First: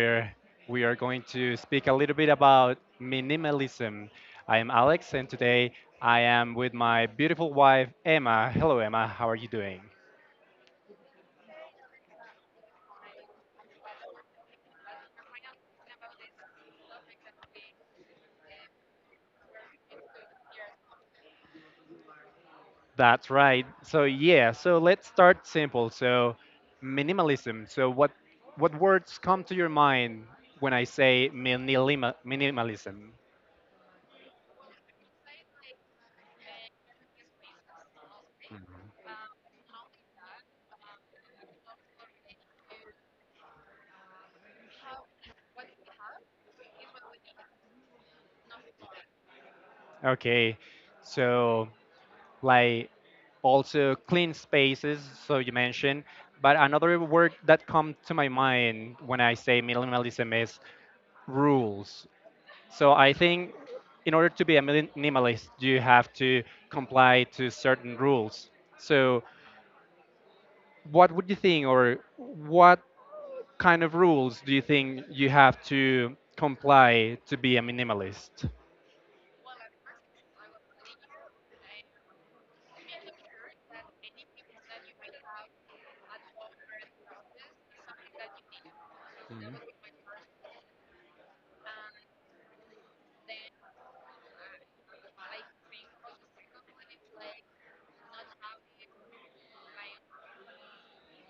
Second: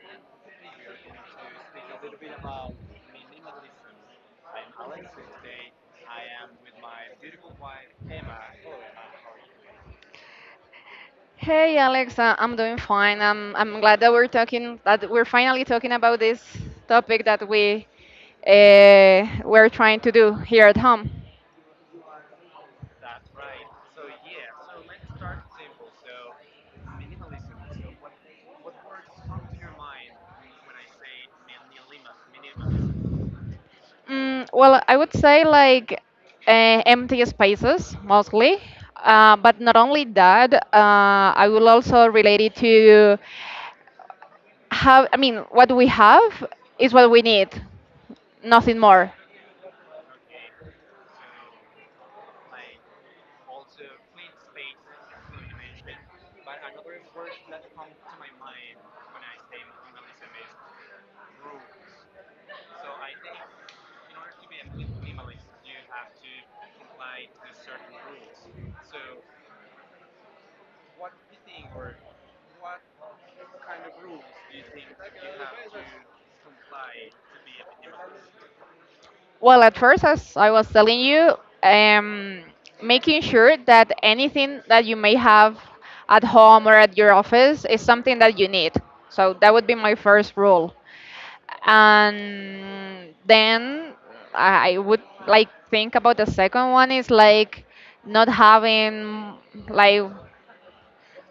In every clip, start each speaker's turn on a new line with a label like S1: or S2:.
S1: where we are going to speak a little bit about minimalism. I am Alex, and today I am with my beautiful wife, Emma. Hello, Emma, how are you doing?
S2: Hey Alex, I'm doing fine. I'm glad that we're finally talking about this topic that we're trying to do here at home.
S1: That's right. So, yeah, so let's start simple. So, minimalism. So, what words come to your mind when I say minimalism?
S2: Well, I would say like empty spaces mostly, but not only that. I will also relate it to have. I mean, what we have is what we need, nothing more.
S1: Okay. So, like, also clean spaces, so you mentioned. But another word that comes to my mind when I say minimalism is rules. So I think in order to be a minimalist, you have to comply to certain rules. So what would you think, or what kind of rules do you think you have to comply to be a minimalist?
S2: Well, at first, as I was telling you, um, making sure that anything that you may have at home or at your office is something that you need.
S1: Mhm.
S2: So that would be my first rule. And then I would like think about the second one is like not having like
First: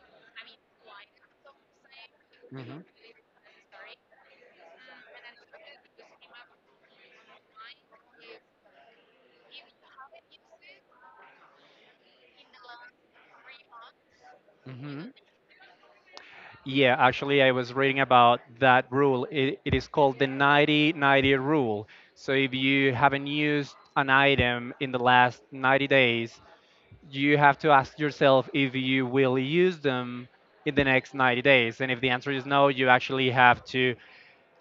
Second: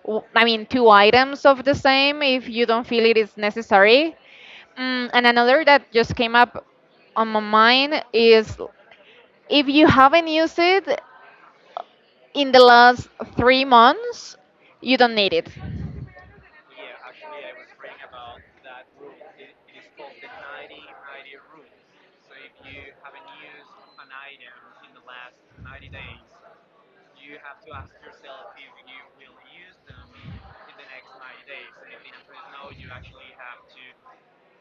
S2: I mean two items of the same if you
S1: Mhm.
S2: don't feel it is necessary. And another that just came up on my mind is if you haven't used it in the last 3 months, you
S1: Mhm.
S2: don't need it.
S1: Yeah, actually, I was reading about that rule. It is called the 90-90 rule. So if you haven't used an item in the last 90 days, you have to ask yourself if you will use them in the next 90 days. And if the answer is no, you actually have to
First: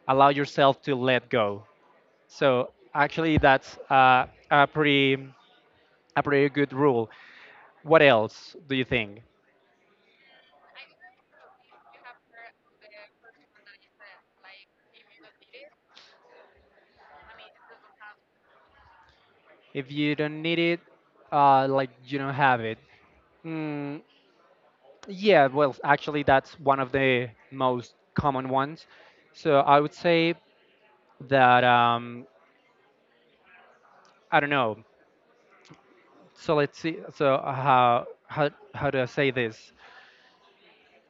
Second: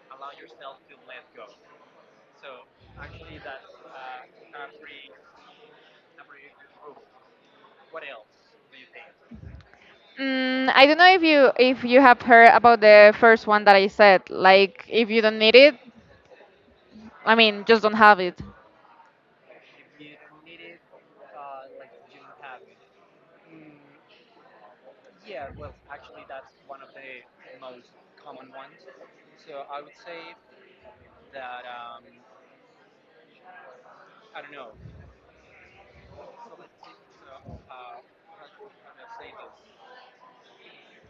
S1: allow yourself to let go. So actually, that's a pretty good rule. What else do you think?
S2: I don't know if you have heard about the first one that I said. Like, if you don't need it, I mean, just don't have it.
S1: If you don't need it, like you don't have it. Hmm. Yeah, well, actually, that's one of the most common ones. So I would say that I don't know. So let's see. So how do I say this?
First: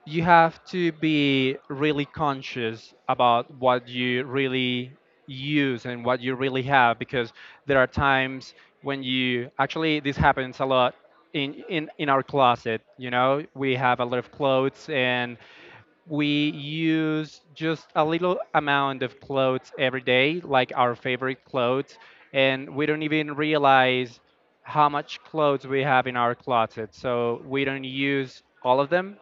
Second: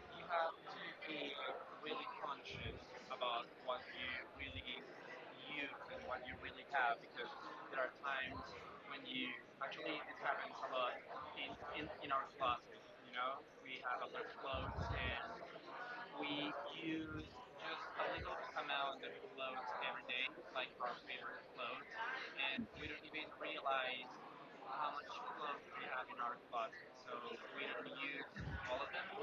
S1: You have to be really conscious about what you really use and what you really have, because there are times when you actually this happens a lot in our closet. You know, we have a lot of clothes and we use just a little amount of clothes every day, like our favorite clothes, and we don't even realize how much clothes we have in our closet. So we don't use all of them.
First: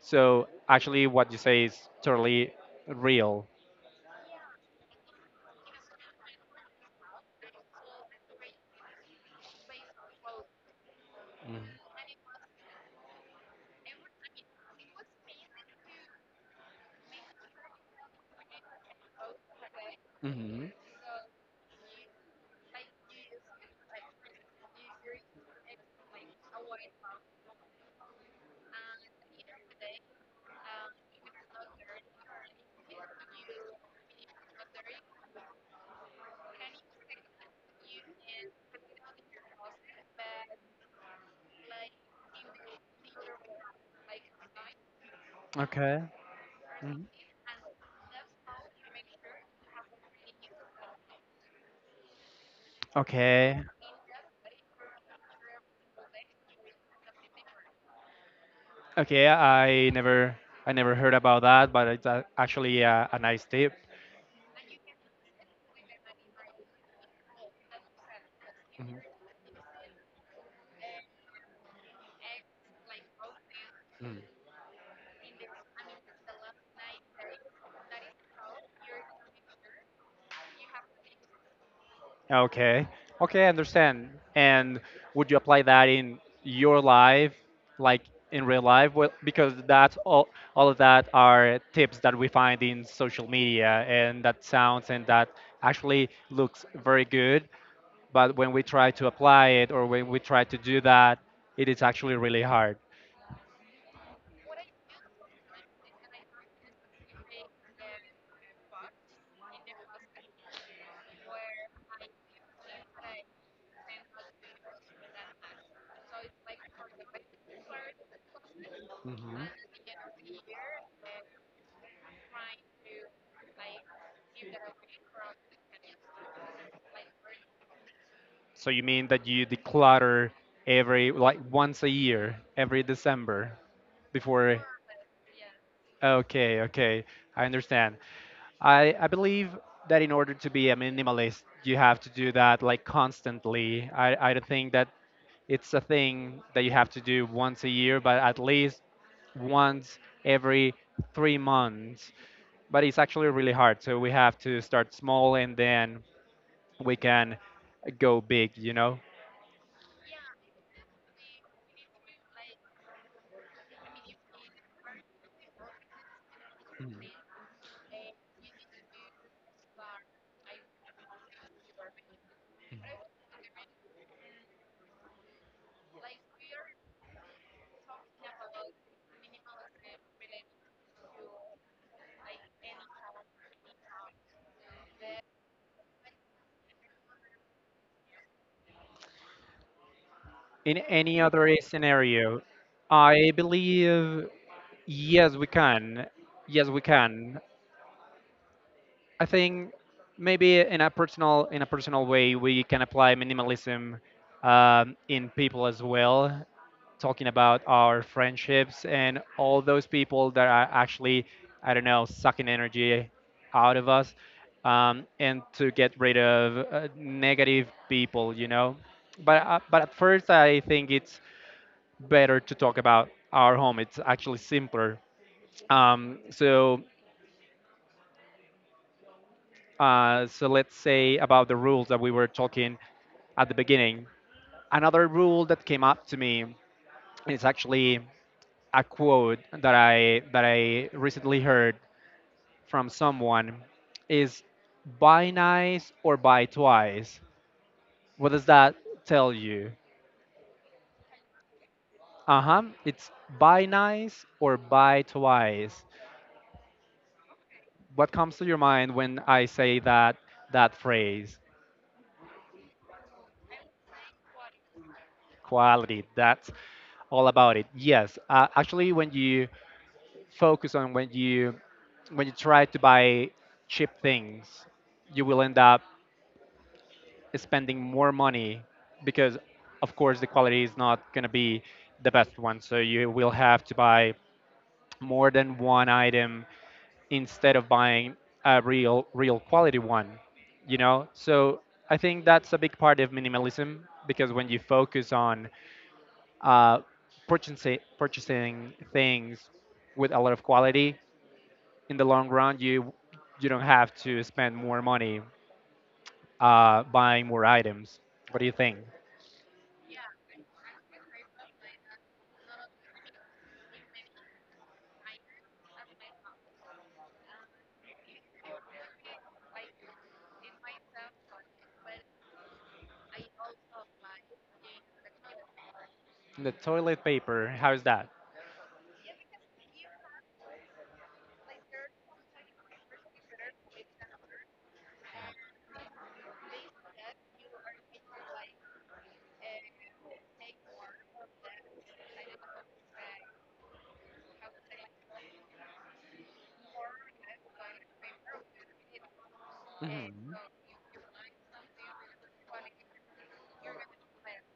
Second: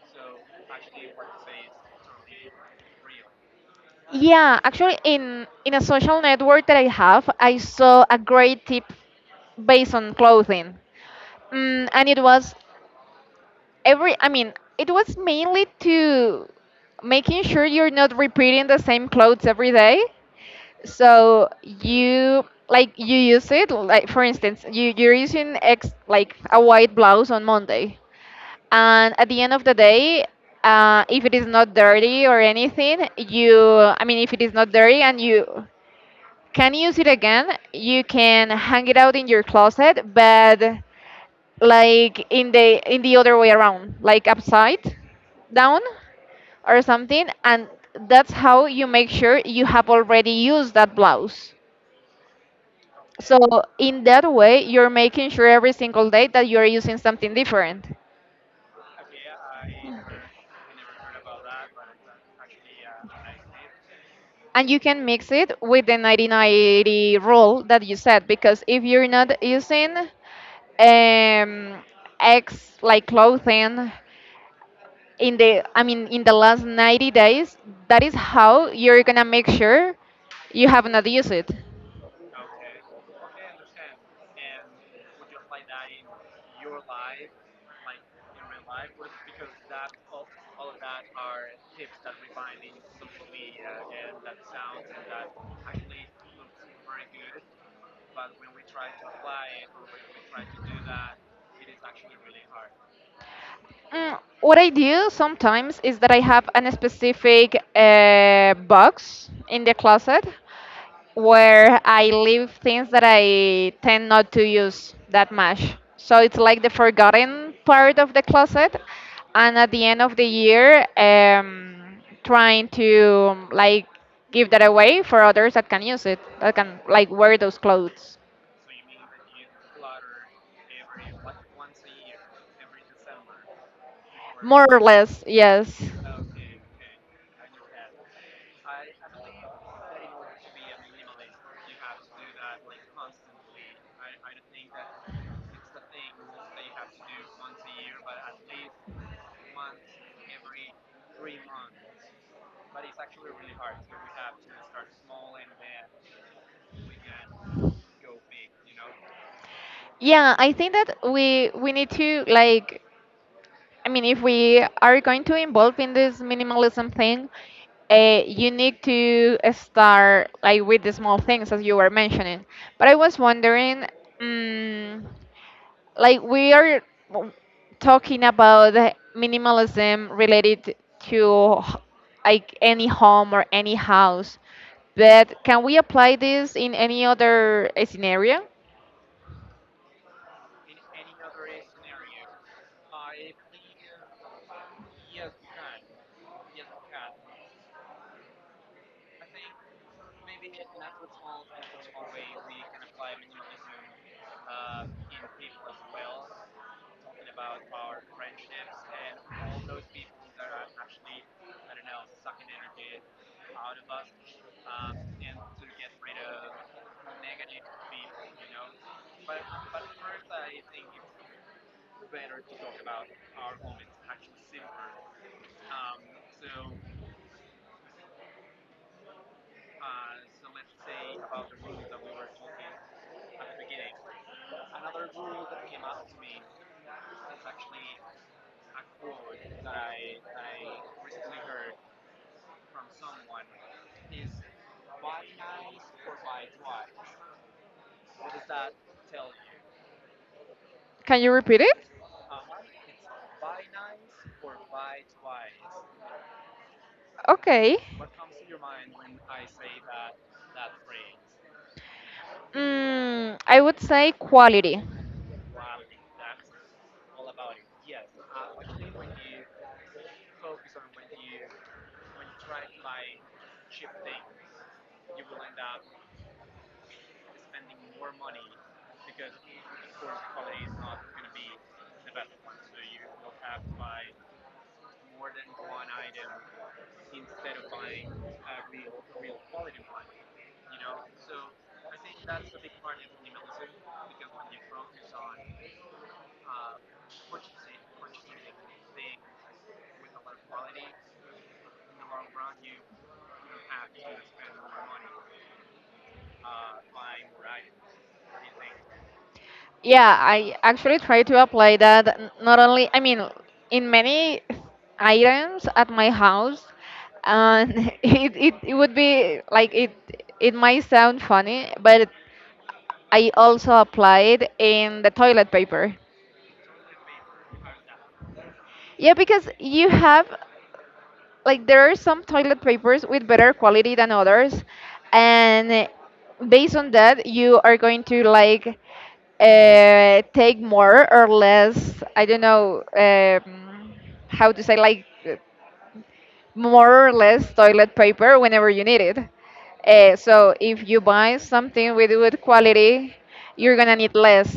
S1: So actually, what you say is totally real.
S2: Yeah, actually, in a social network that I have, I saw a great tip based on clothing, and it was every. I mean, it was mainly to making sure you're not repeating the same clothes every day.
S1: Mm-hmm.
S2: So you like you use it like for instance you're using ex like a white blouse on Monday, and at the end of the day, if it is not dirty or anything, you I mean, if it is not dirty and you can use it again, you can hang it out in your closet, but like in the other way around, like upside down
S1: Okay.
S2: or
S1: Hmm.
S2: something, and that's how you make sure you have already used that blouse. So
S1: Okay.
S2: in that way, you're making sure every single day that you're using something different.
S1: Okay, I never heard about that, but it's actually a nice tip.
S2: And you can mix it with the 90-90 rule that you said, because if you're not using um, X like clothing
S1: Mhm.
S2: I mean, in the last 90 days, that is how you're gonna make sure you have not used it.
S1: Okay. Okay, I understand. And would you apply that in your life, like in real life? Well, because that's all of that are tips that we find in social media, and that sounds and that actually looks very good. But when we try to apply it or when we try to do that, it is actually really hard.
S2: What I do sometimes is that I have a specific box in the closet where I leave things that I tend not to use that much. So it's like the forgotten part of the closet. And at the end of the year, trying to like give that away for others that can use it, that can like wear those clothes.
S1: So you mean that you declutter every like once a year, every December before.
S2: More or less, yes.
S1: Okay, okay. I understand. I believe that in order to be a minimalist, you have to do that like constantly. I don't think that it's a thing that you have to do once a year, but at least once every 3 months. But it's actually really hard. So we have to start small and then we can go big, you know?
S2: Yeah, I think that we need to like, I mean, if we are going to involve in this minimalism
S1: Mhm.
S2: thing, you need to start like with the small things as you were mentioning. But I was wondering, um, like we are w- talking about the minimalism related to like any home or any house, but can we apply this in any other scenario?
S1: In any other scenario, I believe yes, we can. Yes, we can. I think maybe in a personal way we can apply minimalism in people as well, talking about our friendships and all those people that are actually I don't know sucking energy out of us, and to get rid of negative people, you know. But at first I think it's better to talk about our home. It's actually simpler. So so let's say about the rules that we were talking at the beginning. Another rule that came up to me is actually a quote that I recently heard from someone is buy nice or buy twice. What does that tell you?
S2: Can you repeat it?
S1: Uh-huh. It's buy nice or buy twice.
S2: Okay.
S1: What comes to your mind when I say that phrase?
S2: I would say quality.
S1: Quality. That's all about it. Yes, actually, when you focus on when you try to buy cheap things you will end up spending more money because of course the quality is not going to be the best one so you will have to buy more than one item instead of buying a real quality one you know so I think that's a big part of minimalism because when you focus on uh, purchasing things with a lot of quality in the long run you don't have to spend more money buying more items. What do you think?
S2: Yeah, I actually try to apply that not only, I mean, in many items at my house, and it would be like it might sound funny, but I also apply it in the toilet paper.
S1: The toilet paper, how is that?
S2: Yeah, because you have, like, there are some toilet papers with better quality than others, and based on that you are going to like take more or less, I don't know, how to say, like, more or less toilet paper whenever you need it.
S1: Mhm.
S2: So if you buy something with good quality, you're gonna need less.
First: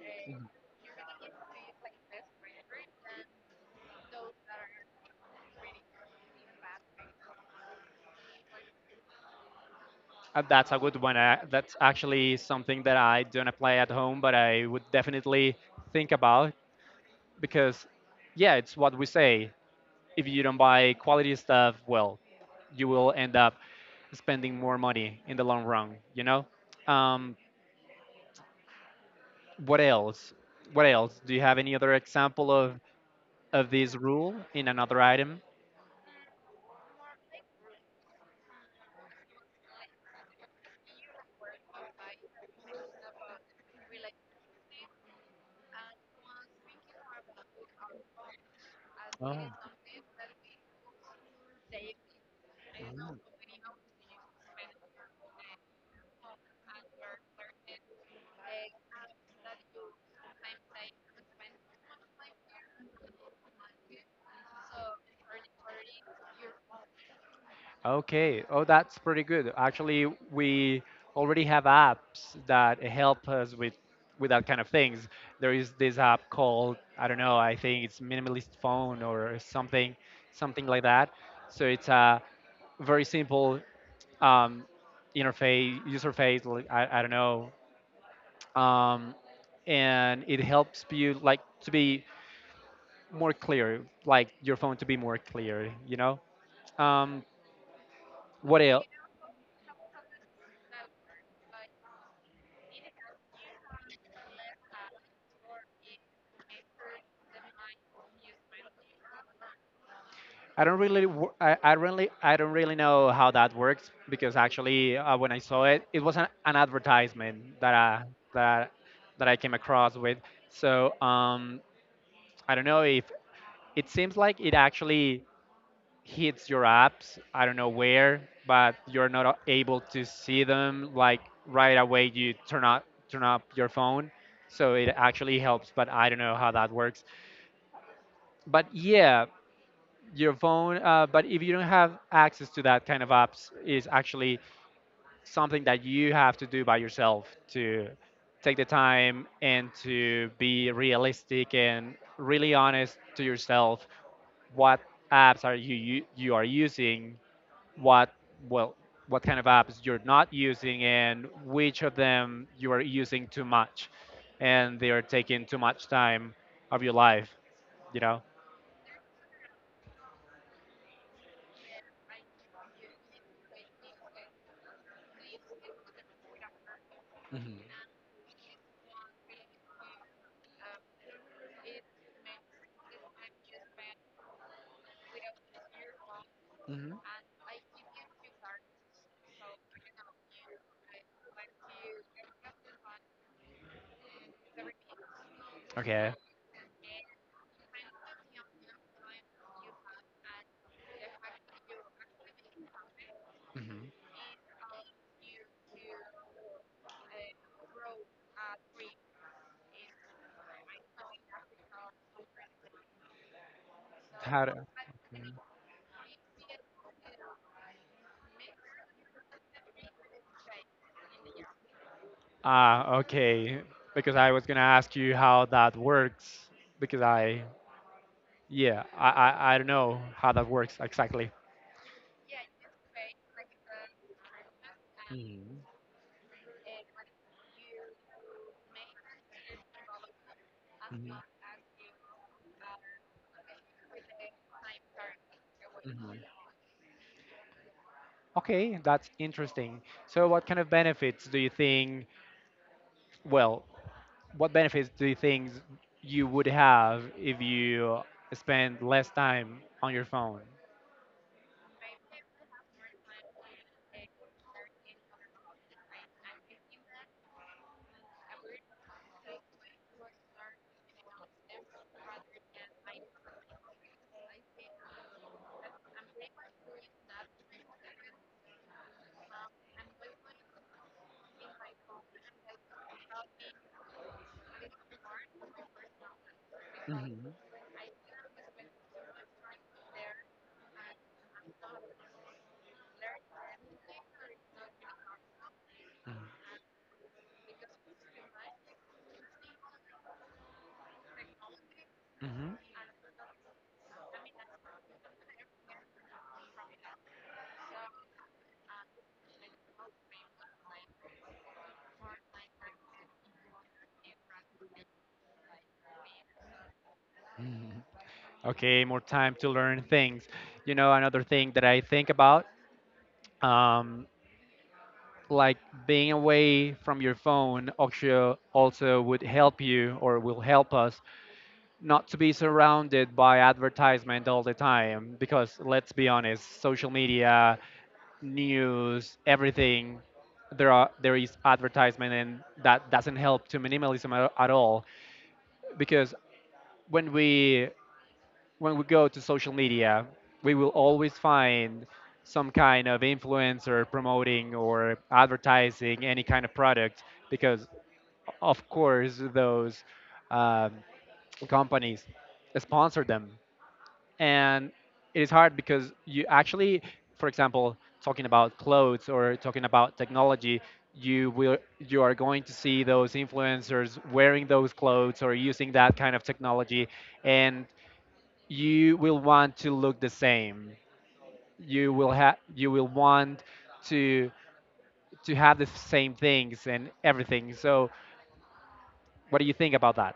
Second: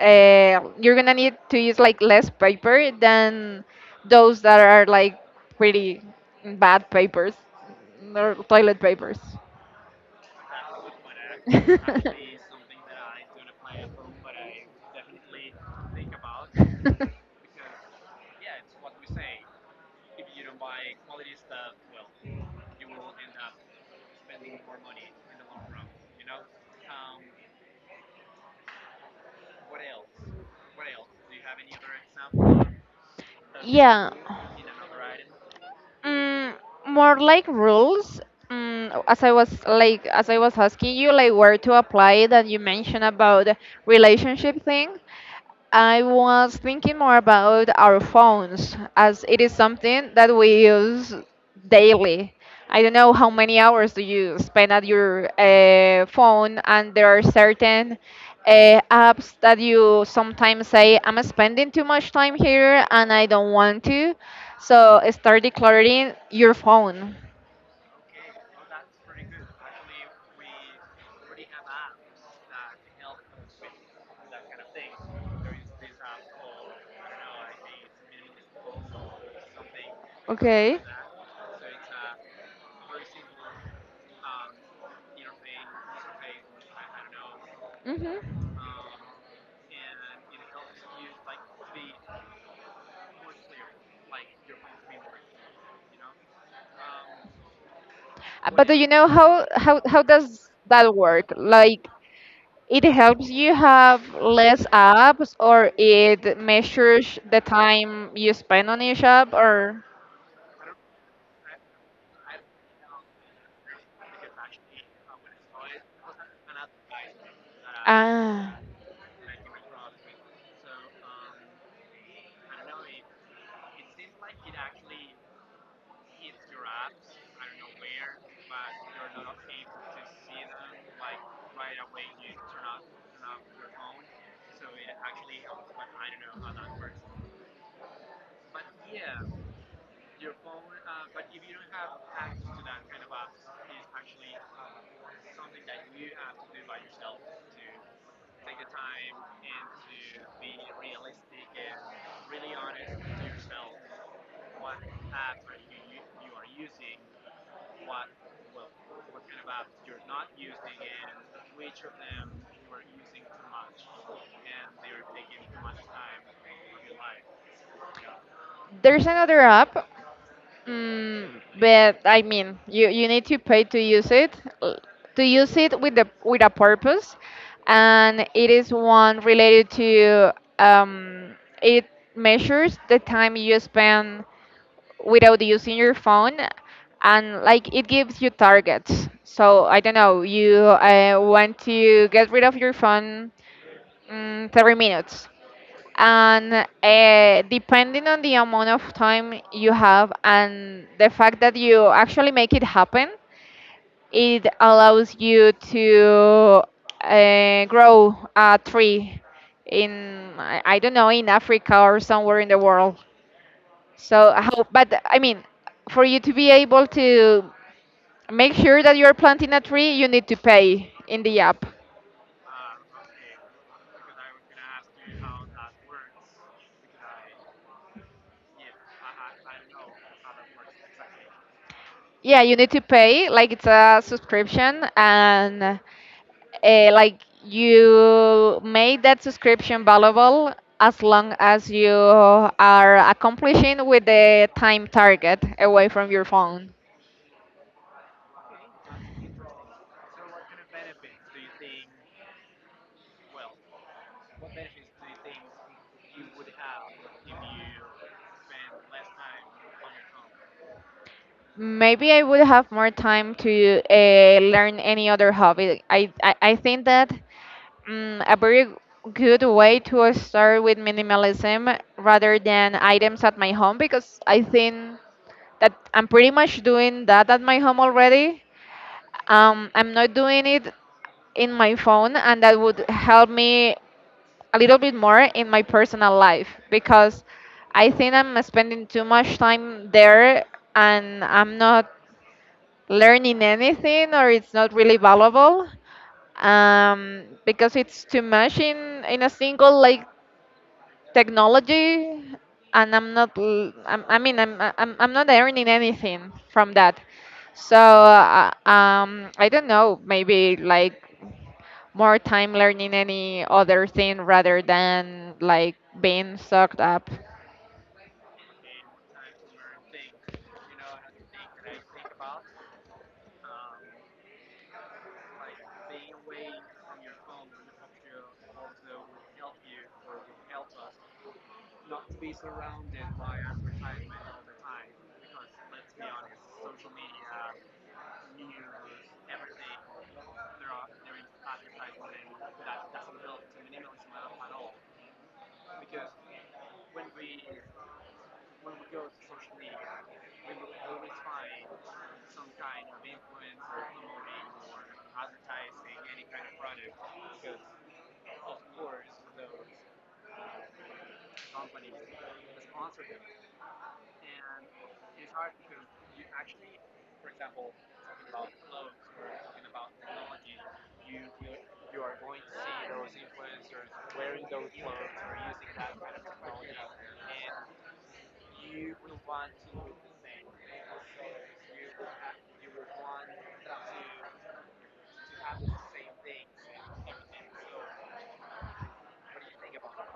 S2: You're gonna need to use like less paper than those that are like pretty bad papers or toilet papers.
S1: That's a good one. That's actually something that I don't apply at home, but I would definitely think about because, yeah, it's what we say. If you don't buy quality stuff, well, you will end up spending more money in the long run. You know. Um, what else? What else? Do you have any other example of this
S2: Yeah.
S1: rule in another item?
S2: Mm, More like rules. As I was asking you, like where to apply that, you mentioned about the relationship thing. I was thinking more about our phones, as it
S1: Oh.
S2: is something that we use daily. I don't know how many hours do you spend at your phone, and there are certain apps that you sometimes say, I'm spending too much time here and I don't want to. So start decluttering your phone.
S1: Okay. Oh, that's pretty good. Actually, we already have apps that help us with that kind of things. There is this app called I don't know. I think it's Minimalist Phone or something
S2: Okay.
S1: like that. So it's a very simple um, interface user face. Like, I don't know.
S2: hmm
S1: Um, and it helps you like to be more clear, like your phone to be more clear. You know. Um, what
S2: But do you
S1: else?
S2: know how does that work? Like, it helps you have less apps, or it measures the time you spend on each app, or
S1: I really, I don't really know how that works because actually, when I saw it, it was an advertisement
S2: ah,
S1: that that I came across with. So I don't know if it seems like it actually hits your apps. I don't know where, but you're not a- able to see them like right away. You turn up your phone, so it actually helps. But I don't know how that works. But yeah, your phone. But if you don't have access to that kind of apps, is actually something that you have to do by yourself to take the time and to be realistic and really honest to yourself. What apps are you you are using? What well what kind of apps you're not using and which of them you are using too much and they are taking too much time of your life you know.
S2: there's another app. But I mean, you need to pay uh, to use it with the with a purpose,
S1: Mhm.
S2: and it is one related to, um, it measures the time you spend without using your phone,
S1: Mhm.
S2: and like it gives you targets. So I don't know, you want to get rid of your phone 30 minutes,
S1: Okay.
S2: and depending on the amount of time you have and the fact that you actually make it happen,
S1: Hmm.
S2: it allows you to grow a tree in, I don't know, in Africa or somewhere in the world, so I
S1: How do,
S2: hope. But I mean, for you to be able to make sure that you're planting a tree, you need to pay in the app.
S1: ah, okay. Because I was gonna ask you how that works. Because yeah, I don't know how that works exactly.
S2: Yeah, you need to pay, like it's a subscription,
S1: Hmm.
S2: and like, you made that subscription valuable as
S1: Hmm.
S2: long as you are accomplishing with the time target away from
S1: Hmm.
S2: your phone.
S1: Okay, that's interesting. So, what kind of benefits do you think? Well, what benefits do you think you would have if you spend less time on your phone?
S2: Maybe I would have more time to learn any other hobby. I think a very good way to start with minimalism, rather than items at my home, because I think that I'm pretty much doing that at my home already. I'm not doing it in my phone, and that would help me a little bit more in my personal life, because
S1: Mhm,
S2: I think I'm spending too much time there and I'm not learning anything, or it's not really valuable, because it's too much in a single, like, technology,
S1: mhm,
S2: and I'm not I mean, I'm not earning anything from that. So, I don't know, maybe like more time learning any other thing rather than like being sucked up.
S1: mhm. Okay, more time to learn things. You know, another thing that I think about, um, like being away from your phone, also would help you or will help us not to be surrounded by advertisement all the time. Because let's be honest, social media news, everything, there is advertisement, and that doesn't help to minimalism at all. Because when we when we go to social media, we will always find some kind of influencer promoting or advertising any kind of product. Because of course those um, companies sponsor them and it is hard because you actually for example talking about clothes or talking about technology you are going to see those influencers wearing those clothes or using that kind of technology and you will want to look the same you will want to to have the same things and everything so what do you think about that.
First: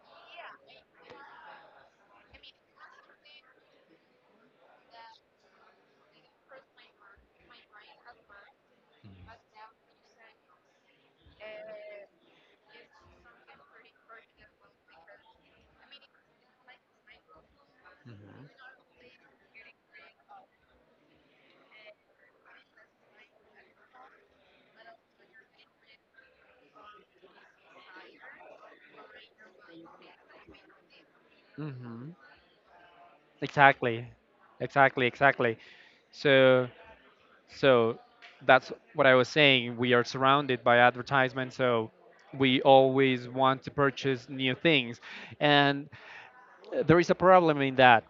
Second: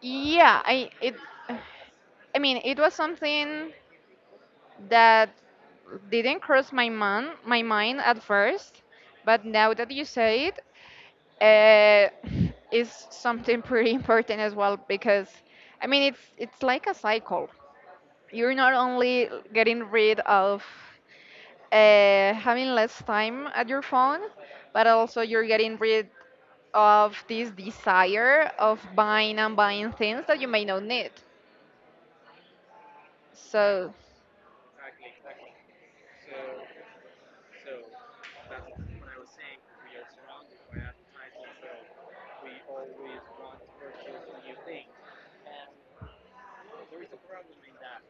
S2: Yeah, I mean, it was something that didn't cross my mind at first, but now that you say it, uh, is something pretty important as well, because I mean, it's like a cycle. You're not only getting rid of having less time at your phone, but also you're getting rid of this desire of buying and buying things that you may not need.
S1: Hmm.
S2: So,
S1: exactly exactly exactly. so So that's what I was saying. We are surrounded by advertisement, so we always want to purchase new things. And there is a problem in that.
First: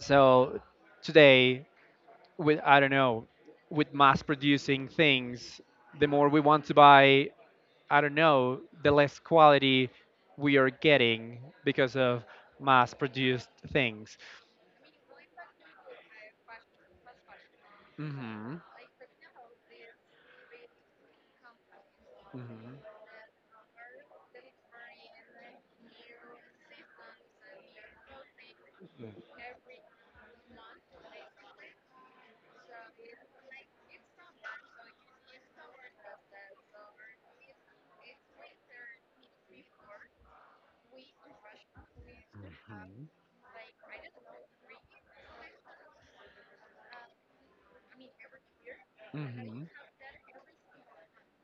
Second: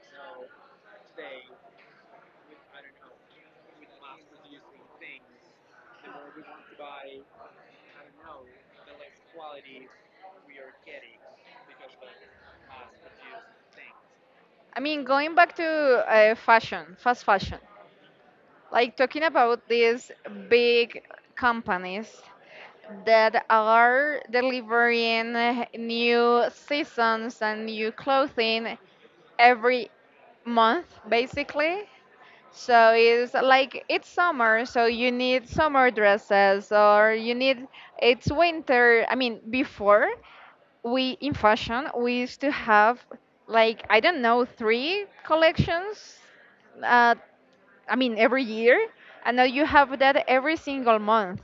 S1: So today, with I don't know, with mass producing things, the more we want to buy, I don't know, the less quality we are getting because of mass produced things.
S2: I mean, going back to fast fashion,
S1: Mhm.
S2: like, talking about these big companies
S1: Mhm.
S2: that are delivering new seasons and new clothing every month basically, so it's like, it's summer, so you need summer dresses, or you need, it's winter. I mean, before, we in fashion, we used to have,
S1: Mhm.
S2: like, I don't know, three collections, uh, I mean, every year, and now you
S1: Mhm.
S2: have that every single month.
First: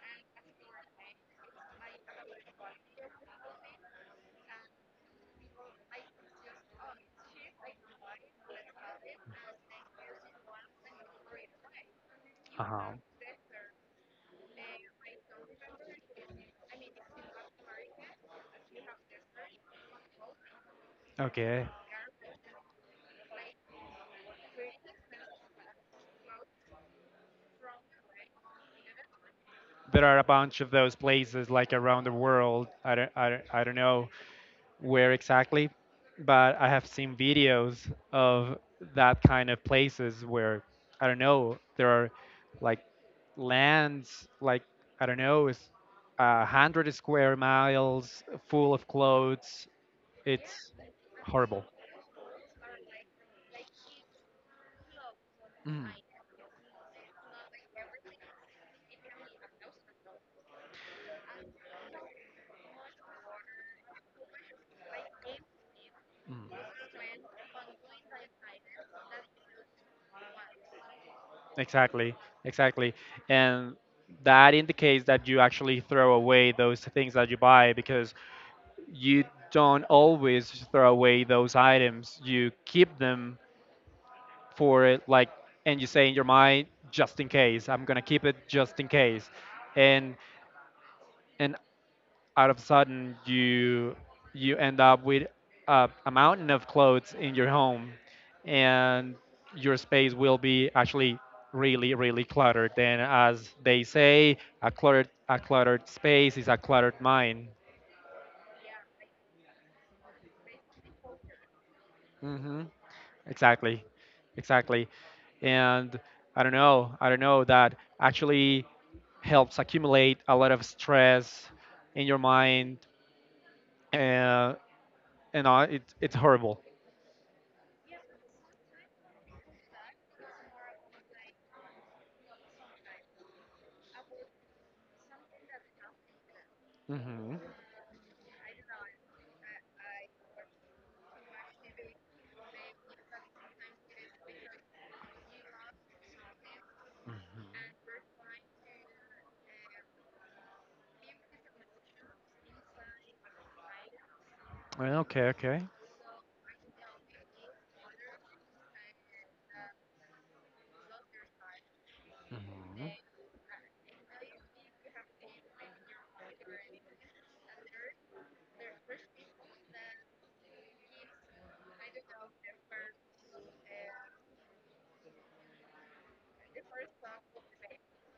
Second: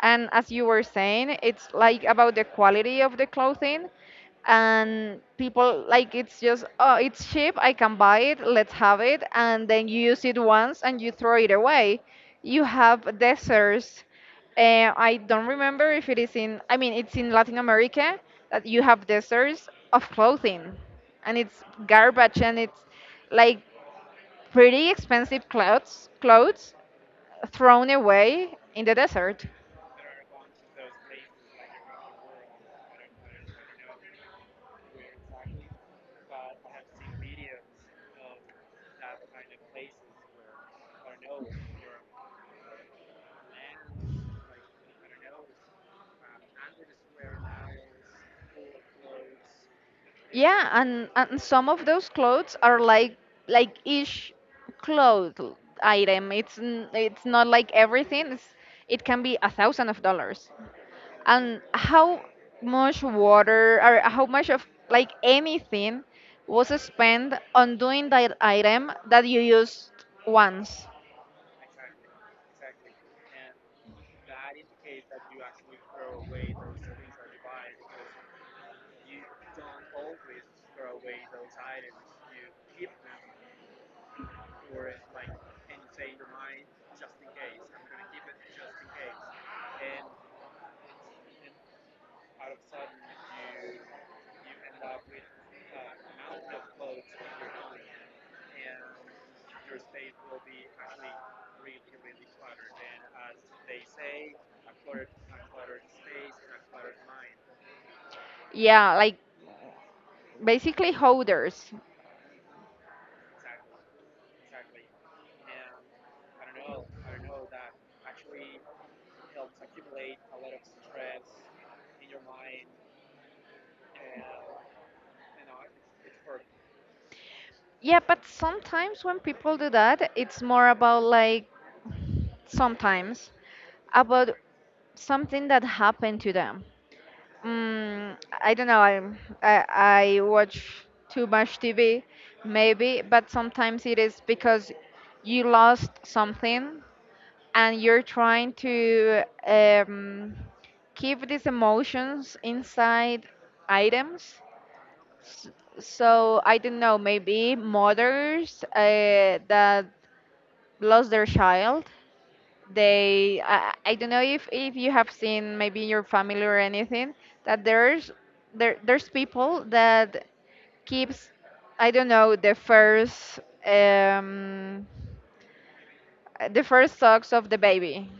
S2: And as you were saying, it's like about the quality of the clothing, and people, like, it's just, oh, it's cheap, I can buy it, let's have it, and then you use it once and you throw it away. You
S1: Uh-huh.
S2: have deserts. I don't remember if it is in. I mean, it's in Latin America that you have deserts of clothing, and it's
S1: Okay.
S2: garbage, and it's like pretty expensive clothes thrown away in the desert.
S1: There are a bunch of those places like around the world. I don't know where exactly, but I have seen videos of that kind of places where I don't know there are like lands like I don't know is 100 square miles full of clothes.
S2: Yeah,
S1: It's
S2: and
S1: horrible.
S2: some of those clothes are like, each cloth
S1: Mm,
S2: item, it's it's not like everything, it can be 1,000 of dollars, and how much water or how much of like anything
S1: mm.
S2: was spent on doing that item that you used once.
S1: Exactly, exactly. And that indicates that you actually throw away those things that you buy because you don't always throw away those items. You keep them for it, like, and you say in your mind, just in case, I'm gonna keep it just in case. And and out of a sudden you end up with a mountain of clothes in your home and your space will be actually really cluttered and as they say a cluttered space is a cluttered mind.
S2: Yeah, like basically hoarders.
S1: Hmm. Exactly, exactly and I don't know that actually helps accumulate a lot of stress in your mind uh, and it's horrible.
S2: Yeah, but sometimes when people do that, it's more about like, sometimes, about something that happened to them.
S1: Hmm.
S2: Mm, I don't know. I watch too much TV, maybe, but sometimes it is because you lost something and you're trying to, keep these emotions inside items.
S1: Well, okay,
S2: S-
S1: okay.
S2: So, I don't know, maybe mothers that lost their child.
S1: Hmm.
S2: I don't know, if you have seen maybe in your family or anything, that there's people that keeps, I don't know, um, the first socks of the baby,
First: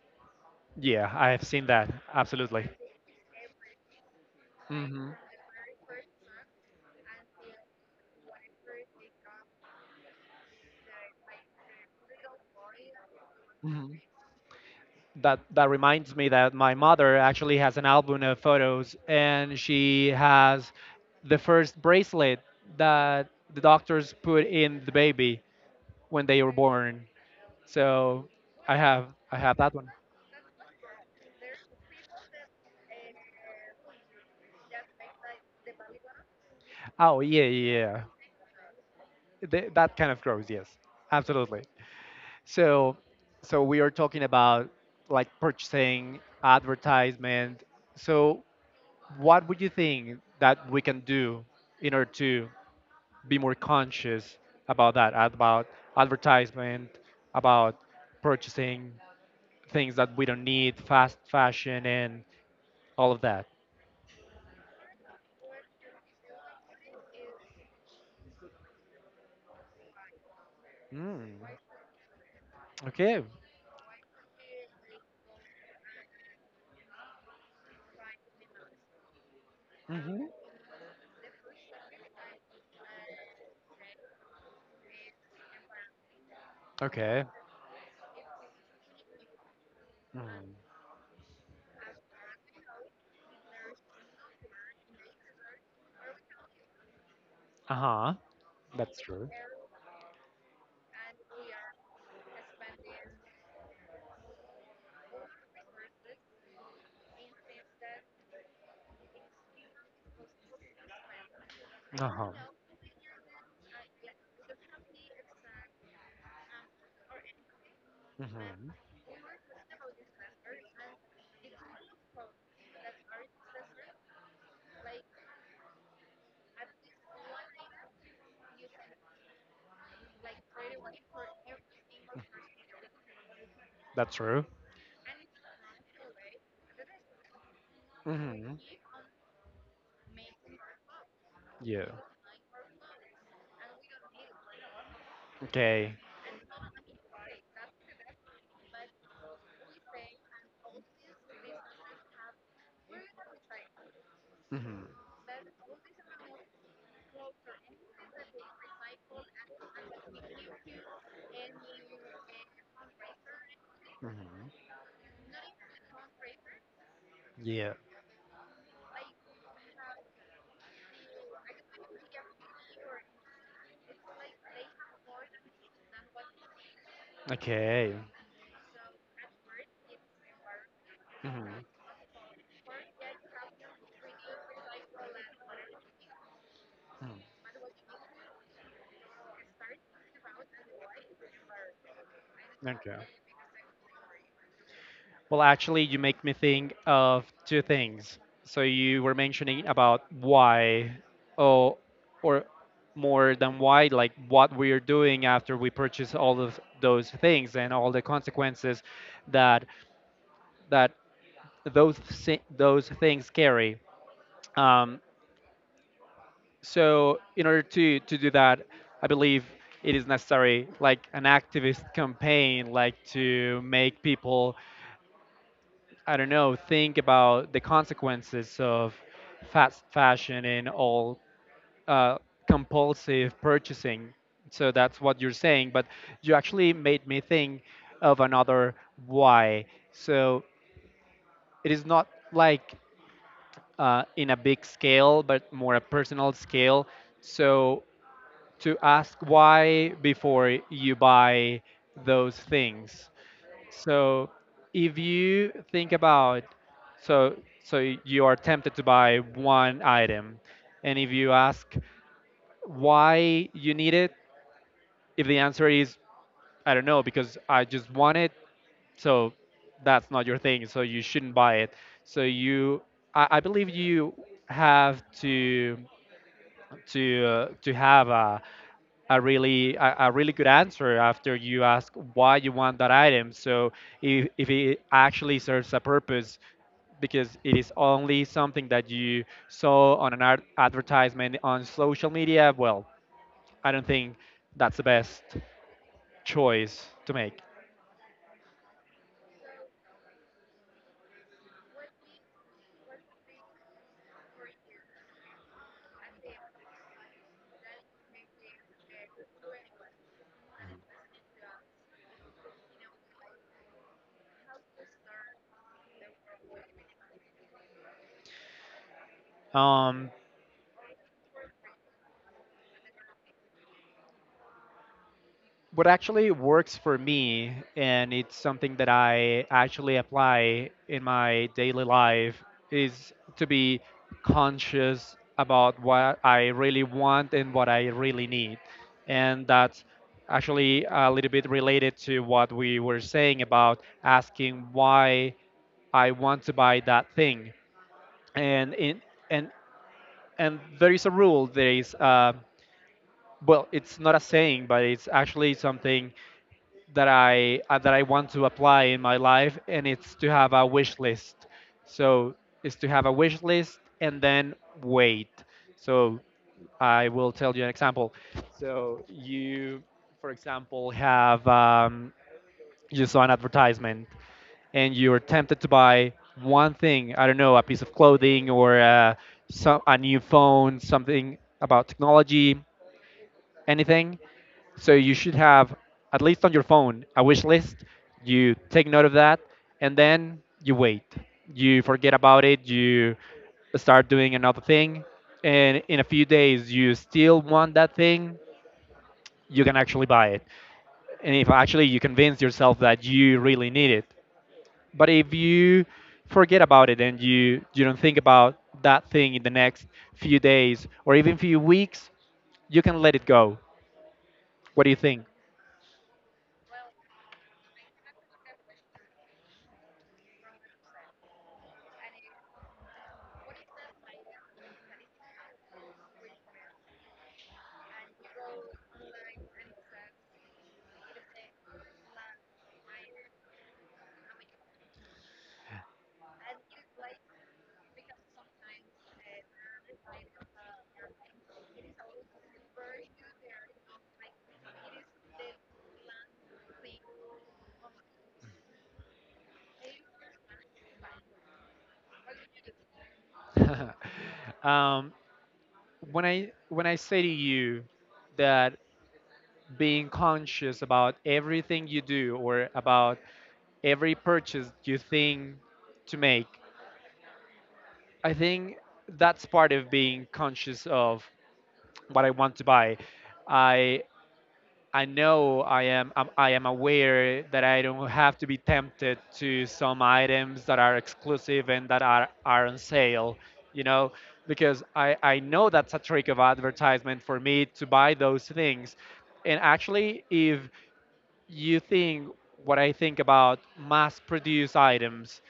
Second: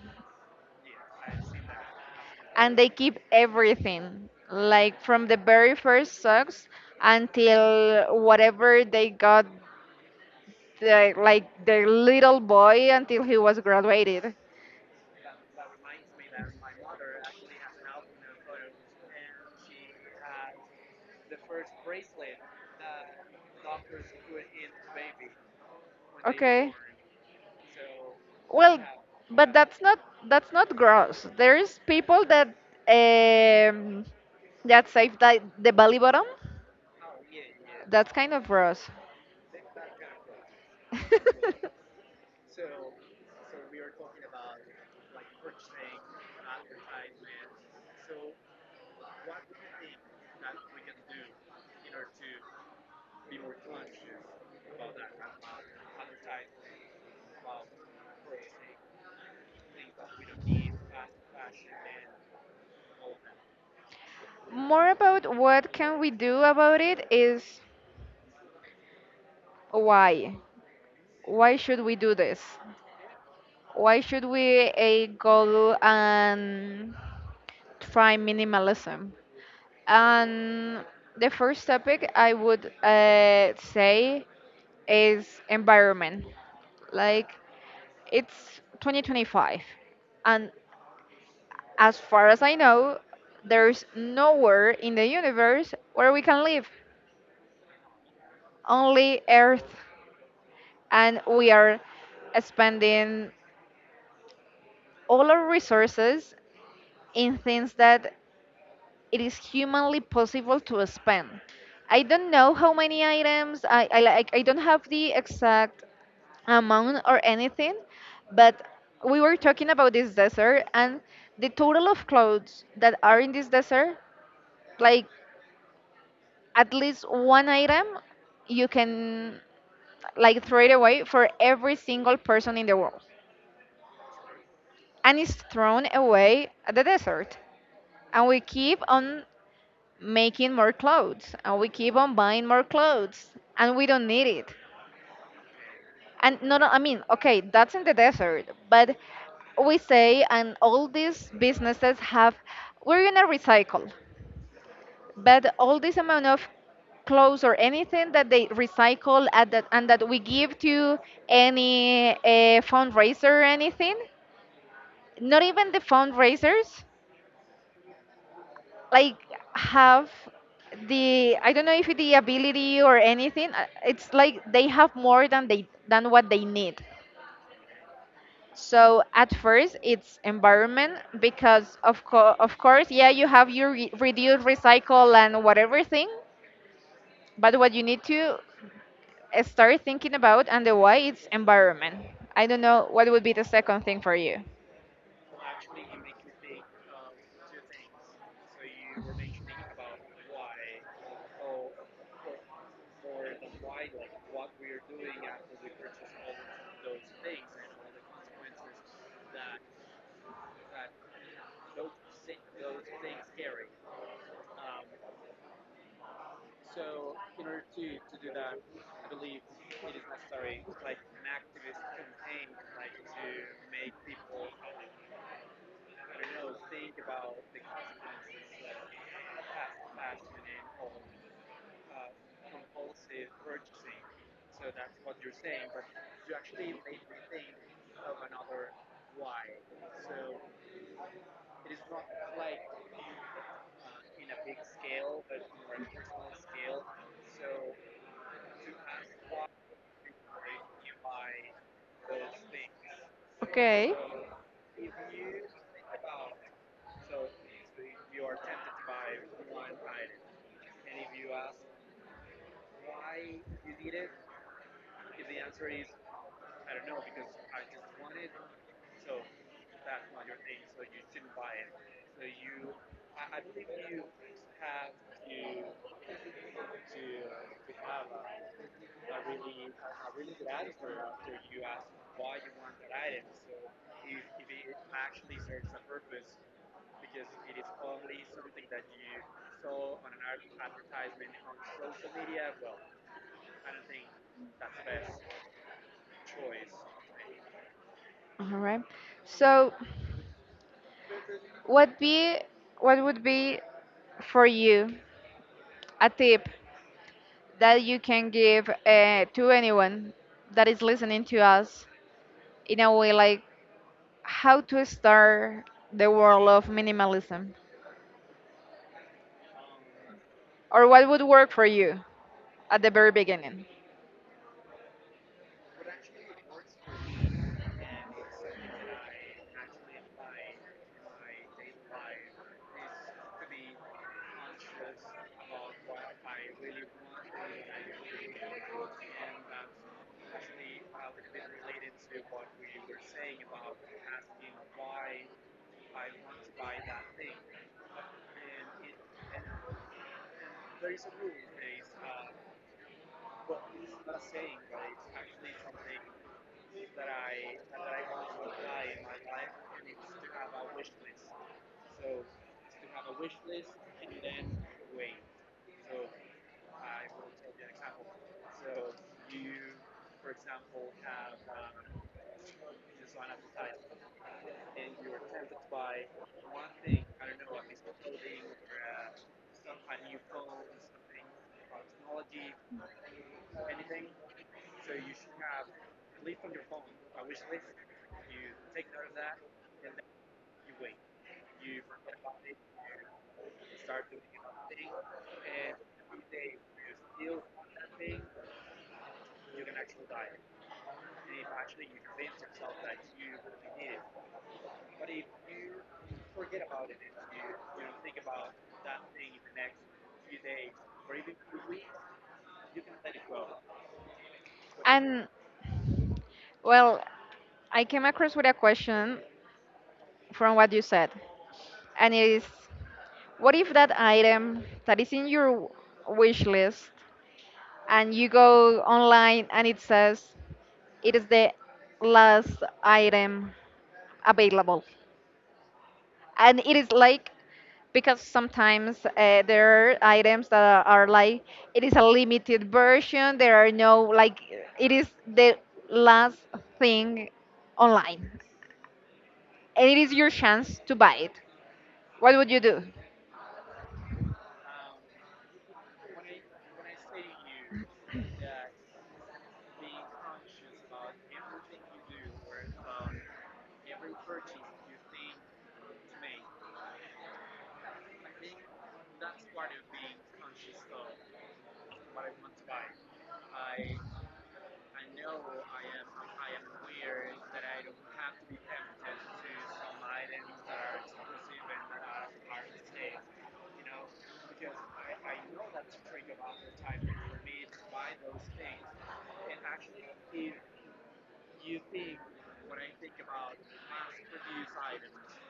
S1: Yeah, I have seen that. Absolutely.
S2: and they keep everything like
S1: Hmm.
S2: from the very first socks until whatever they got, like the little boy until he was
S1: Hmm.
S2: graduated.
S1: That reminds me that my mother actually has an album of photos, and she has the first bracelet that the doctors put in the baby when they were
S2: Okay.
S1: born. So I
S2: Well,
S1: have I
S2: but
S1: have that
S2: that's
S1: one.
S2: not gross. There's people that, um, save the belly bottom.
S1: Oh yeah, yeah.
S2: That's kind of gross.
S1: Yeah. That kind of grows. Yes, absolutely. So, we are talking about like purchasing, advertisement. So, what would you think that we can do in order to be more conscious about that, about advertisement, about purchasing things that we don't need, fast fashion, and all of that?
S2: More about what can we do about it is why?
S1: Mm.
S2: Why should we do this?
S1: Okay.
S2: Why should we go and try minimalism?
S1: Hmm.
S2: And the first topic I would say is environment.
S1: Okay.
S2: Like it's 2025,
S1: Mm.
S2: and as far as I know, there's nowhere in the universe where we can live,
S1: Uh huh. That's
S2: only
S1: true.
S2: Earth, and we are spending all our resources in things that it is humanly possible to spend. I
S1: Uh huh.
S2: don't know how many items I like I don't have the exact amount or anything, but
S1: Hmm.
S2: we were talking about this desert and the total of clothes that are in this desert, like at least one item you can like throw it away for every single person in the world.
S1: That's true.
S2: And it's thrown away at the desert. And we
S1: Hmm.
S2: keep on making more clothes and we
S1: Yeah.
S2: keep on buying more clothes and we don't need it
S1: Okay.
S2: and no, I mean okay, that's in the desert, but we say and all these businesses have we're gonna recycle,
S1: Hmm.
S2: but all this amount of clothes or anything that they recycle at that and that we give to any fundraiser or anything,
S1: Hmm.
S2: not even the fundraisers,
S1: Yeah.
S2: like have the I don't know if the ability or anything. It's like they have more than they than what they need.
S1: Okay.
S2: So at first it's environment
S1: Hmm.
S2: because of of course, yeah, you have your reduce, recycle and whatever thing,
S1: Hmm.
S2: but what you need to start thinking about and the why it's environment. I don't know
S1: Okay.
S2: what would be the second thing for you.
S1: Well, actually, you make me think of two things. So you were mentioning about why, oh, or more than why, like what we are doing after we purchase all of those things and all the consequences that that those things carry. Um, So in order to do that, I believe it is necessary like an activist campaign, like to make people I don't know think about the consequences of fast fashion and all uh, compulsive purchasing. So that's what you're saying, but you actually made me think of another why. So it is not like in a big scale, but more a personal scale. So to ask why before you buy those things.
S2: Okay.
S1: So if you think about so so you are tempted to buy one item and if you ask why you need it, if the answer is I don't know because I just want it, so that's not your thing, so you shouldn't buy it. So you I believe you have to have a really a really good answer after you ask why you want that item. So if it actually serves a purpose, because it is only something that you saw on an advertisement on social media, well, I don't think that's the best choice to make.
S2: All right. So What be what would be for you a tip that you can give to anyone that is listening to us in a way like how to start the world of minimalism
S1: Um,
S2: or what would work for you at the very beginning?
S1: what actually works for me and it's something that I actually apply in my daily life is to be conscious about what I really want and what I really need, and that's actually a little bit related to what we were saying about asking why I want to buy that thing. and in and and there is a rule. There is well, it's not a saying, but it's actually something that I want to apply in my life, and it's to have a wish list. So it's to have a wish list and then wait. So I will tell you an example. So you, for example, have you saw an advertisement and you were tempted to buy one thing. I don't know, a piece of clothing or a new phone, something about technology, anything. So you should have, at least on your phone, a wish list. You take note of that and then you wait. You forget about it. You start doing another thing. And in a few days, you still want that thing. You can actually buy it. And if actually you convince yourself that you really need it. But if you forget about it and you don't think about that thing in the next few days or even few weeks, you can let it go. What do you think?
S2: And well, I came across with a question from what you said, and it is what if that item that is in your wish list and you go online and it says it is the last item available. And it is like because sometimes there are items that are like it is a limited version, there are no like it is the last thing online and it is your chance to buy it, what would you do?
S1: um, when I say to you that being conscious about everything you do or about every purchase you think to make, I think that's part of being conscious of what I want to buy. I I know I am aware that I don't have to be tempted to some items that are exclusive and that are on sale, you know, because I know that's a trick of advertisement for me to buy those things. And actually if you think what I think about mass produced items,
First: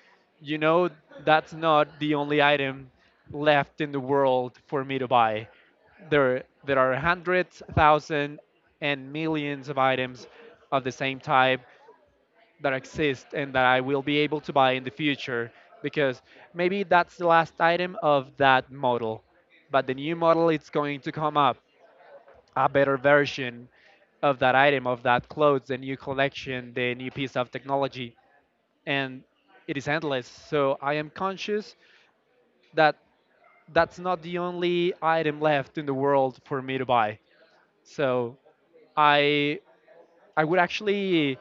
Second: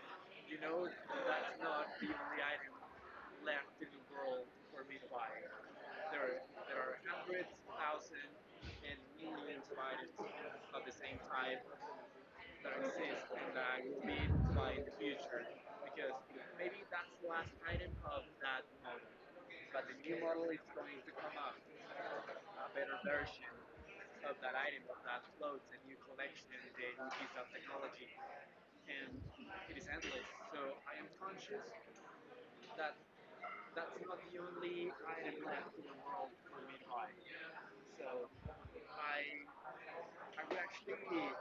S1: you know, that's not the only item left in the world for me to buy. There are hundreds, thousand, and millions of items of the same type that exist and that I will be able to buy in the future, because maybe that's the last item of that model, but the new model is going to come up, a better version of that item, of that clothes, the new collection, the new piece of technology, and it is endless. So I am conscious that that's not the only item left in the world for me to buy. So I I would actually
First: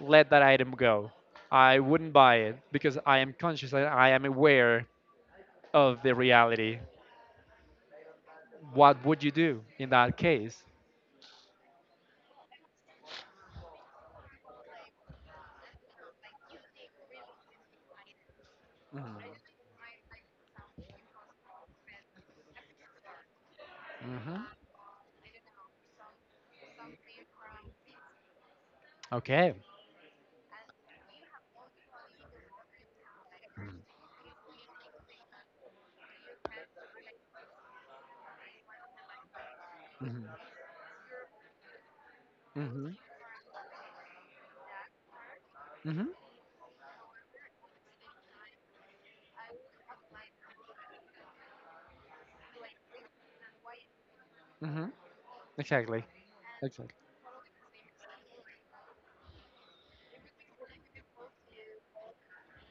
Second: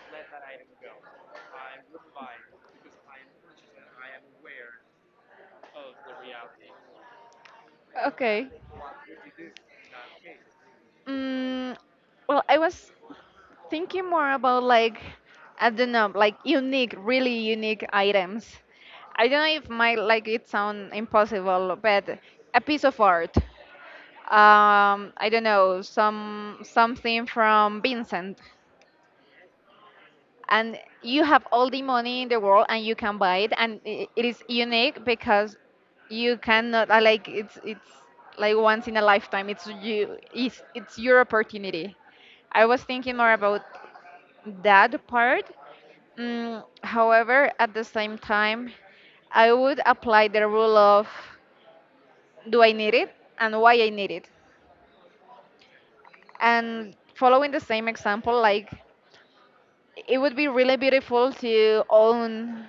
S1: let that item go. I wouldn't buy it because I am conscious and I am aware of the reality.
S2: Okay.
S1: What would you do in that case?
S2: Mm, well, I was thinking more about like I don't know, like unique, really unique items. I
S1: Mm-hmm.
S2: don't know if my like it sound impossible, but a piece of art. I don't know, some something from Vincent,
S1: Okay.
S2: and you have all the money in the world and you can buy it, and I it is unique because you cannot like it's like once in a lifetime. It's you
S1: Mm-hmm.
S2: it's it's your opportunity. I was thinking more about that part.
S1: Mm-hmm.
S2: Mm, however, at the same time, I would apply the rule of do I need it and why I need it.
S1: Mm-hmm. Exactly. Exactly.
S2: And following the same example, like it would be really beautiful to own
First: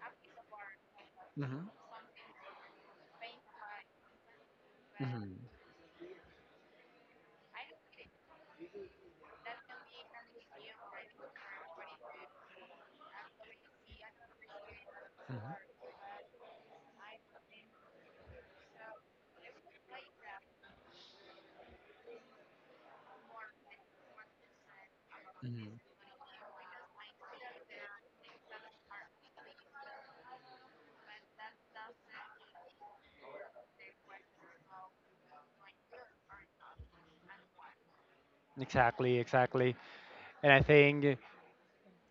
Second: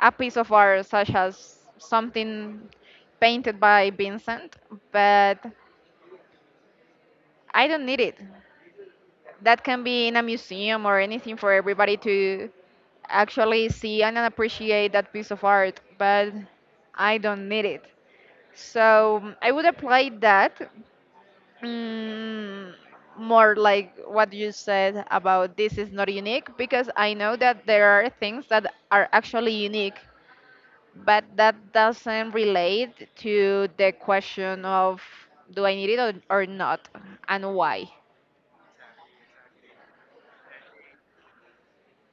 S2: a piece of art such as
S1: Mm-hmm.
S2: something painted by Vincent,
S1: Mm-hmm.
S2: but I don't need it. That can be in a museum or anything for everybody to actually see and appreciate that piece of art, but I don't need it. So mm, I would apply that mm, more like what you said about this
S1: Mm-hmm.
S2: is not unique because I know that there are things that are actually unique, but that doesn't relate to the question of do I need it, or not, and why.
S1: Exactly. Exactly. And I think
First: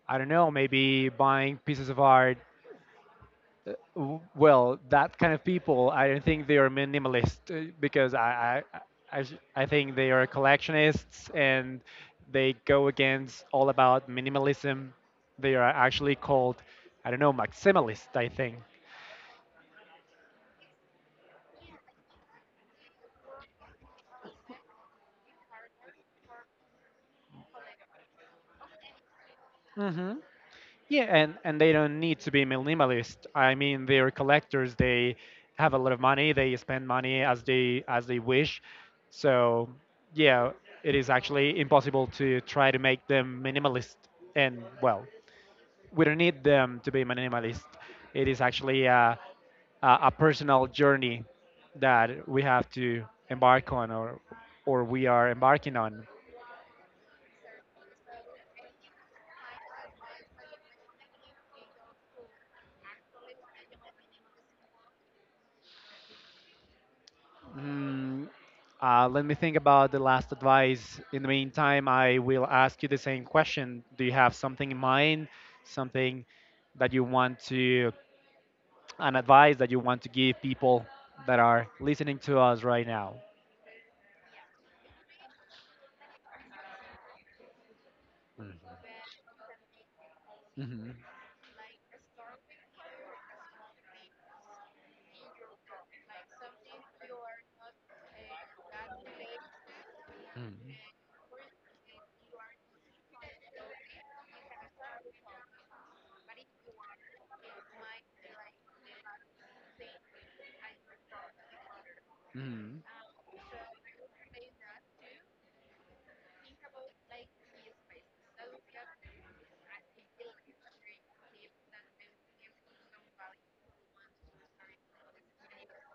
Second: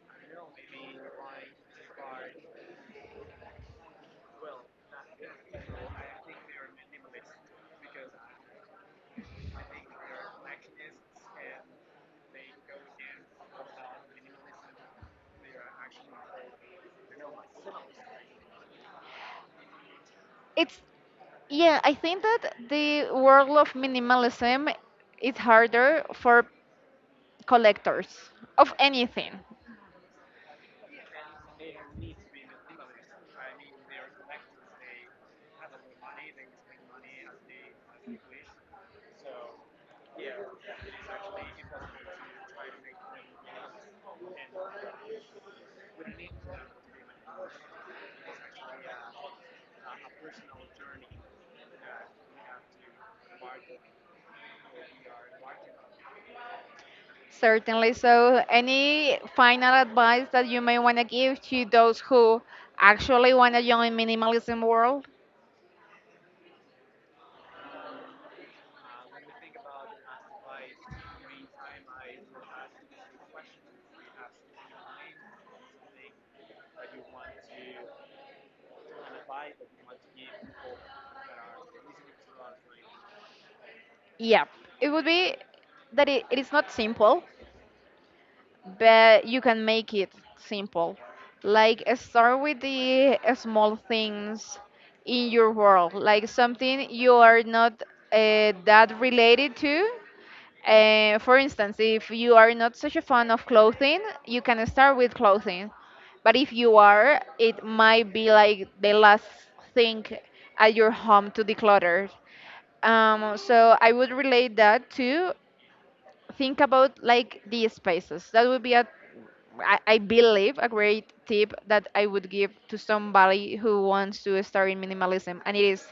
S1: I don't know, maybe buying pieces of art. Well, that kind of people, I don't think they are minimalist because I think they are collectionists and they go against all about minimalism. They are actually called I don't know maximalists. I think.
S2: It's yeah, I think that the world of minimalism is harder for collectors of anything.
S1: Mm-hmm. Yeah, and they don't need to be minimalist. I mean, they're collectors. They have a lot of money. They spend money as they wish. So yeah, it is actually impossible to try to make them minimalist. And well, we don't need them to be minimalist. It is actually a personal journey that we have to embark on, or we are embarking on.
S2: Certainly. So, any final advice that you may want to give to those who actually want to join minimalism world?
S1: Mm, Let me think about the last advice. In the meantime, I will ask you the same question. Do you have something in mind? Something that you want to, an advice that you want to give people that are listening to us right now?
S2: Yeah, it would be that it is not simple,
S1: Mhm.
S2: but you can make it
S1: Mhm.
S2: simple. Like start with the small things in your world, like something you are not that related to,
S1: Mhm.
S2: uh, for instance, if you are not such a fan of clothing, you can start with clothing. But if you are, it might be like the last thing at your home to declutter.
S1: Mhm.
S2: So I would relate that to think about like the spaces. That would be a, I believe, a great tip that I would give to somebody who wants to start in minimalism. And it is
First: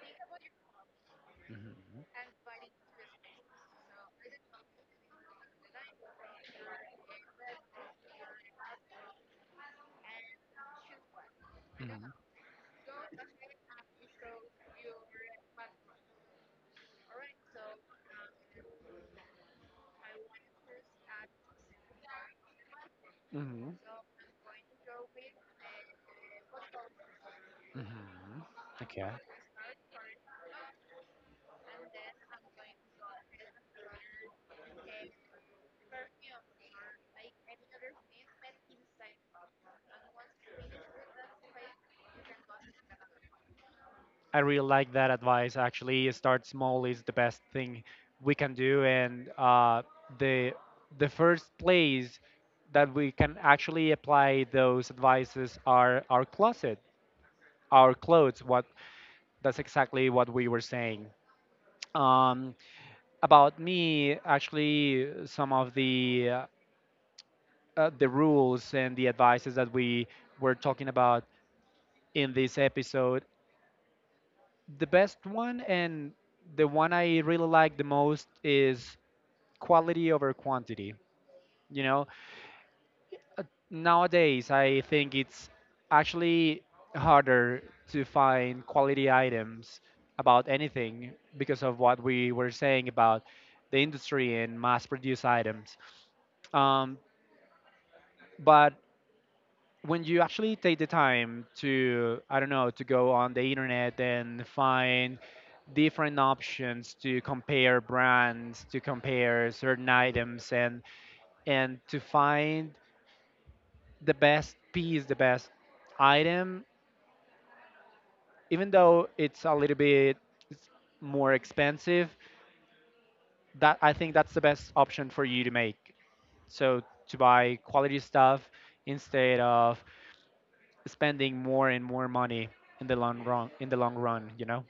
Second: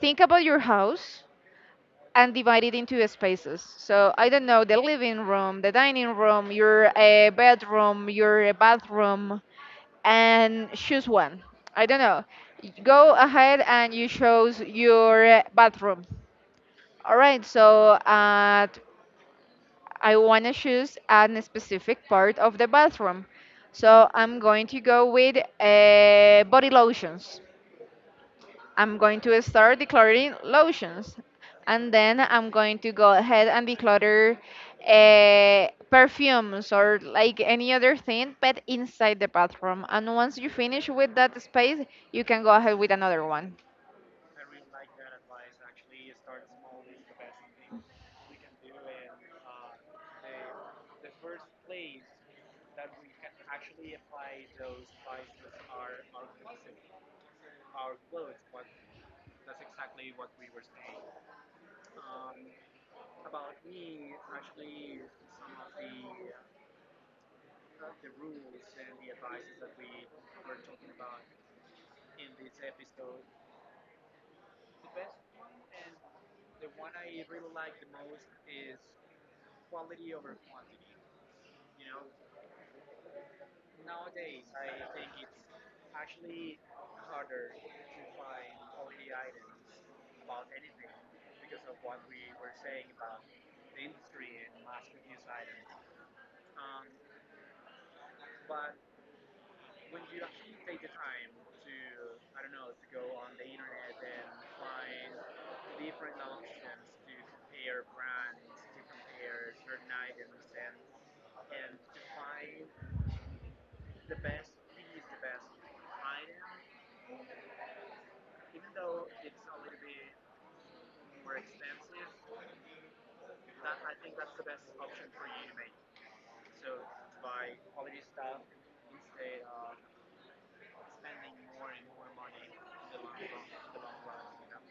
S2: think about your house and divided into spaces. So I don't know, the living room, the dining room, your bedroom, your bathroom, and choose one. I don't
S1: Mhm.
S2: know. Go ahead and you choose your bathroom. All right. So I want to choose a specific part of the bathroom.
S1: Mhm. Mhm.
S2: So I'm going to go with body lotions.
S1: Mhm.
S2: I'm
S1: Okay.
S2: going to start decluttering lotions, and then I'm going to go ahead and declutter perfumes or like any other thing, but inside the bathroom. And once you finish with that space, you can go ahead with another one.
S1: I really like that advice. Actually, start small is the best thing we can do, and the the first place that we can actually apply those advices are our closet, our clothes. What That's exactly what we were saying. Um, about me, actually, some of the rules and the advices that we were talking about in this episode, the best one and the one I really like the most is quality over quantity. You know, Uh, nowadays I think it's actually harder to find quality items about anything because of what we were saying about the industry and mass produced items. Um, but when you actually take the time to I don't know to go on the internet and find different options, to compare brands, to compare certain items, and to find the best piece, the best item, even though it's a little bit it's more expensive, that I think that's the best option for you to make. So to buy quality stuff instead of spending more and more money in the long run, in the long run, you know.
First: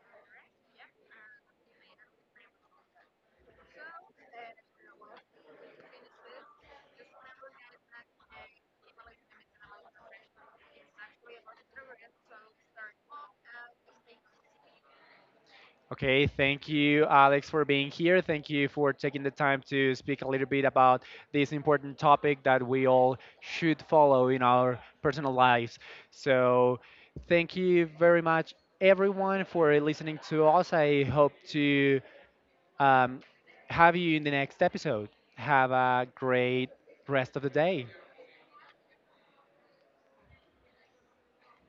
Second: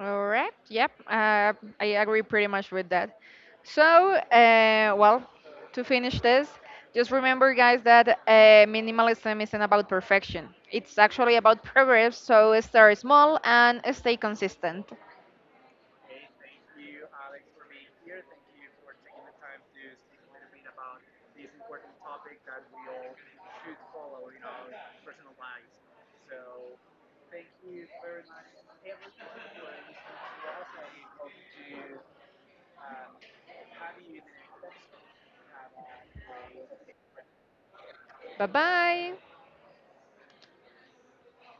S2: All right. Yep. I agree pretty much with that. So, well, to finish this, just remember, guys, that minimalism isn't about perfection. It's actually about progress. So start small and stay consistent.
S1: Okay, thank you, Alex, for being here. Thank you for taking the time to speak a little bit about this important topic that we all should follow in our personal lives. So thank you very much, everyone, for listening to us. I hope to um, have you in the next episode. Have a great rest of the day.
S2: Bye bye.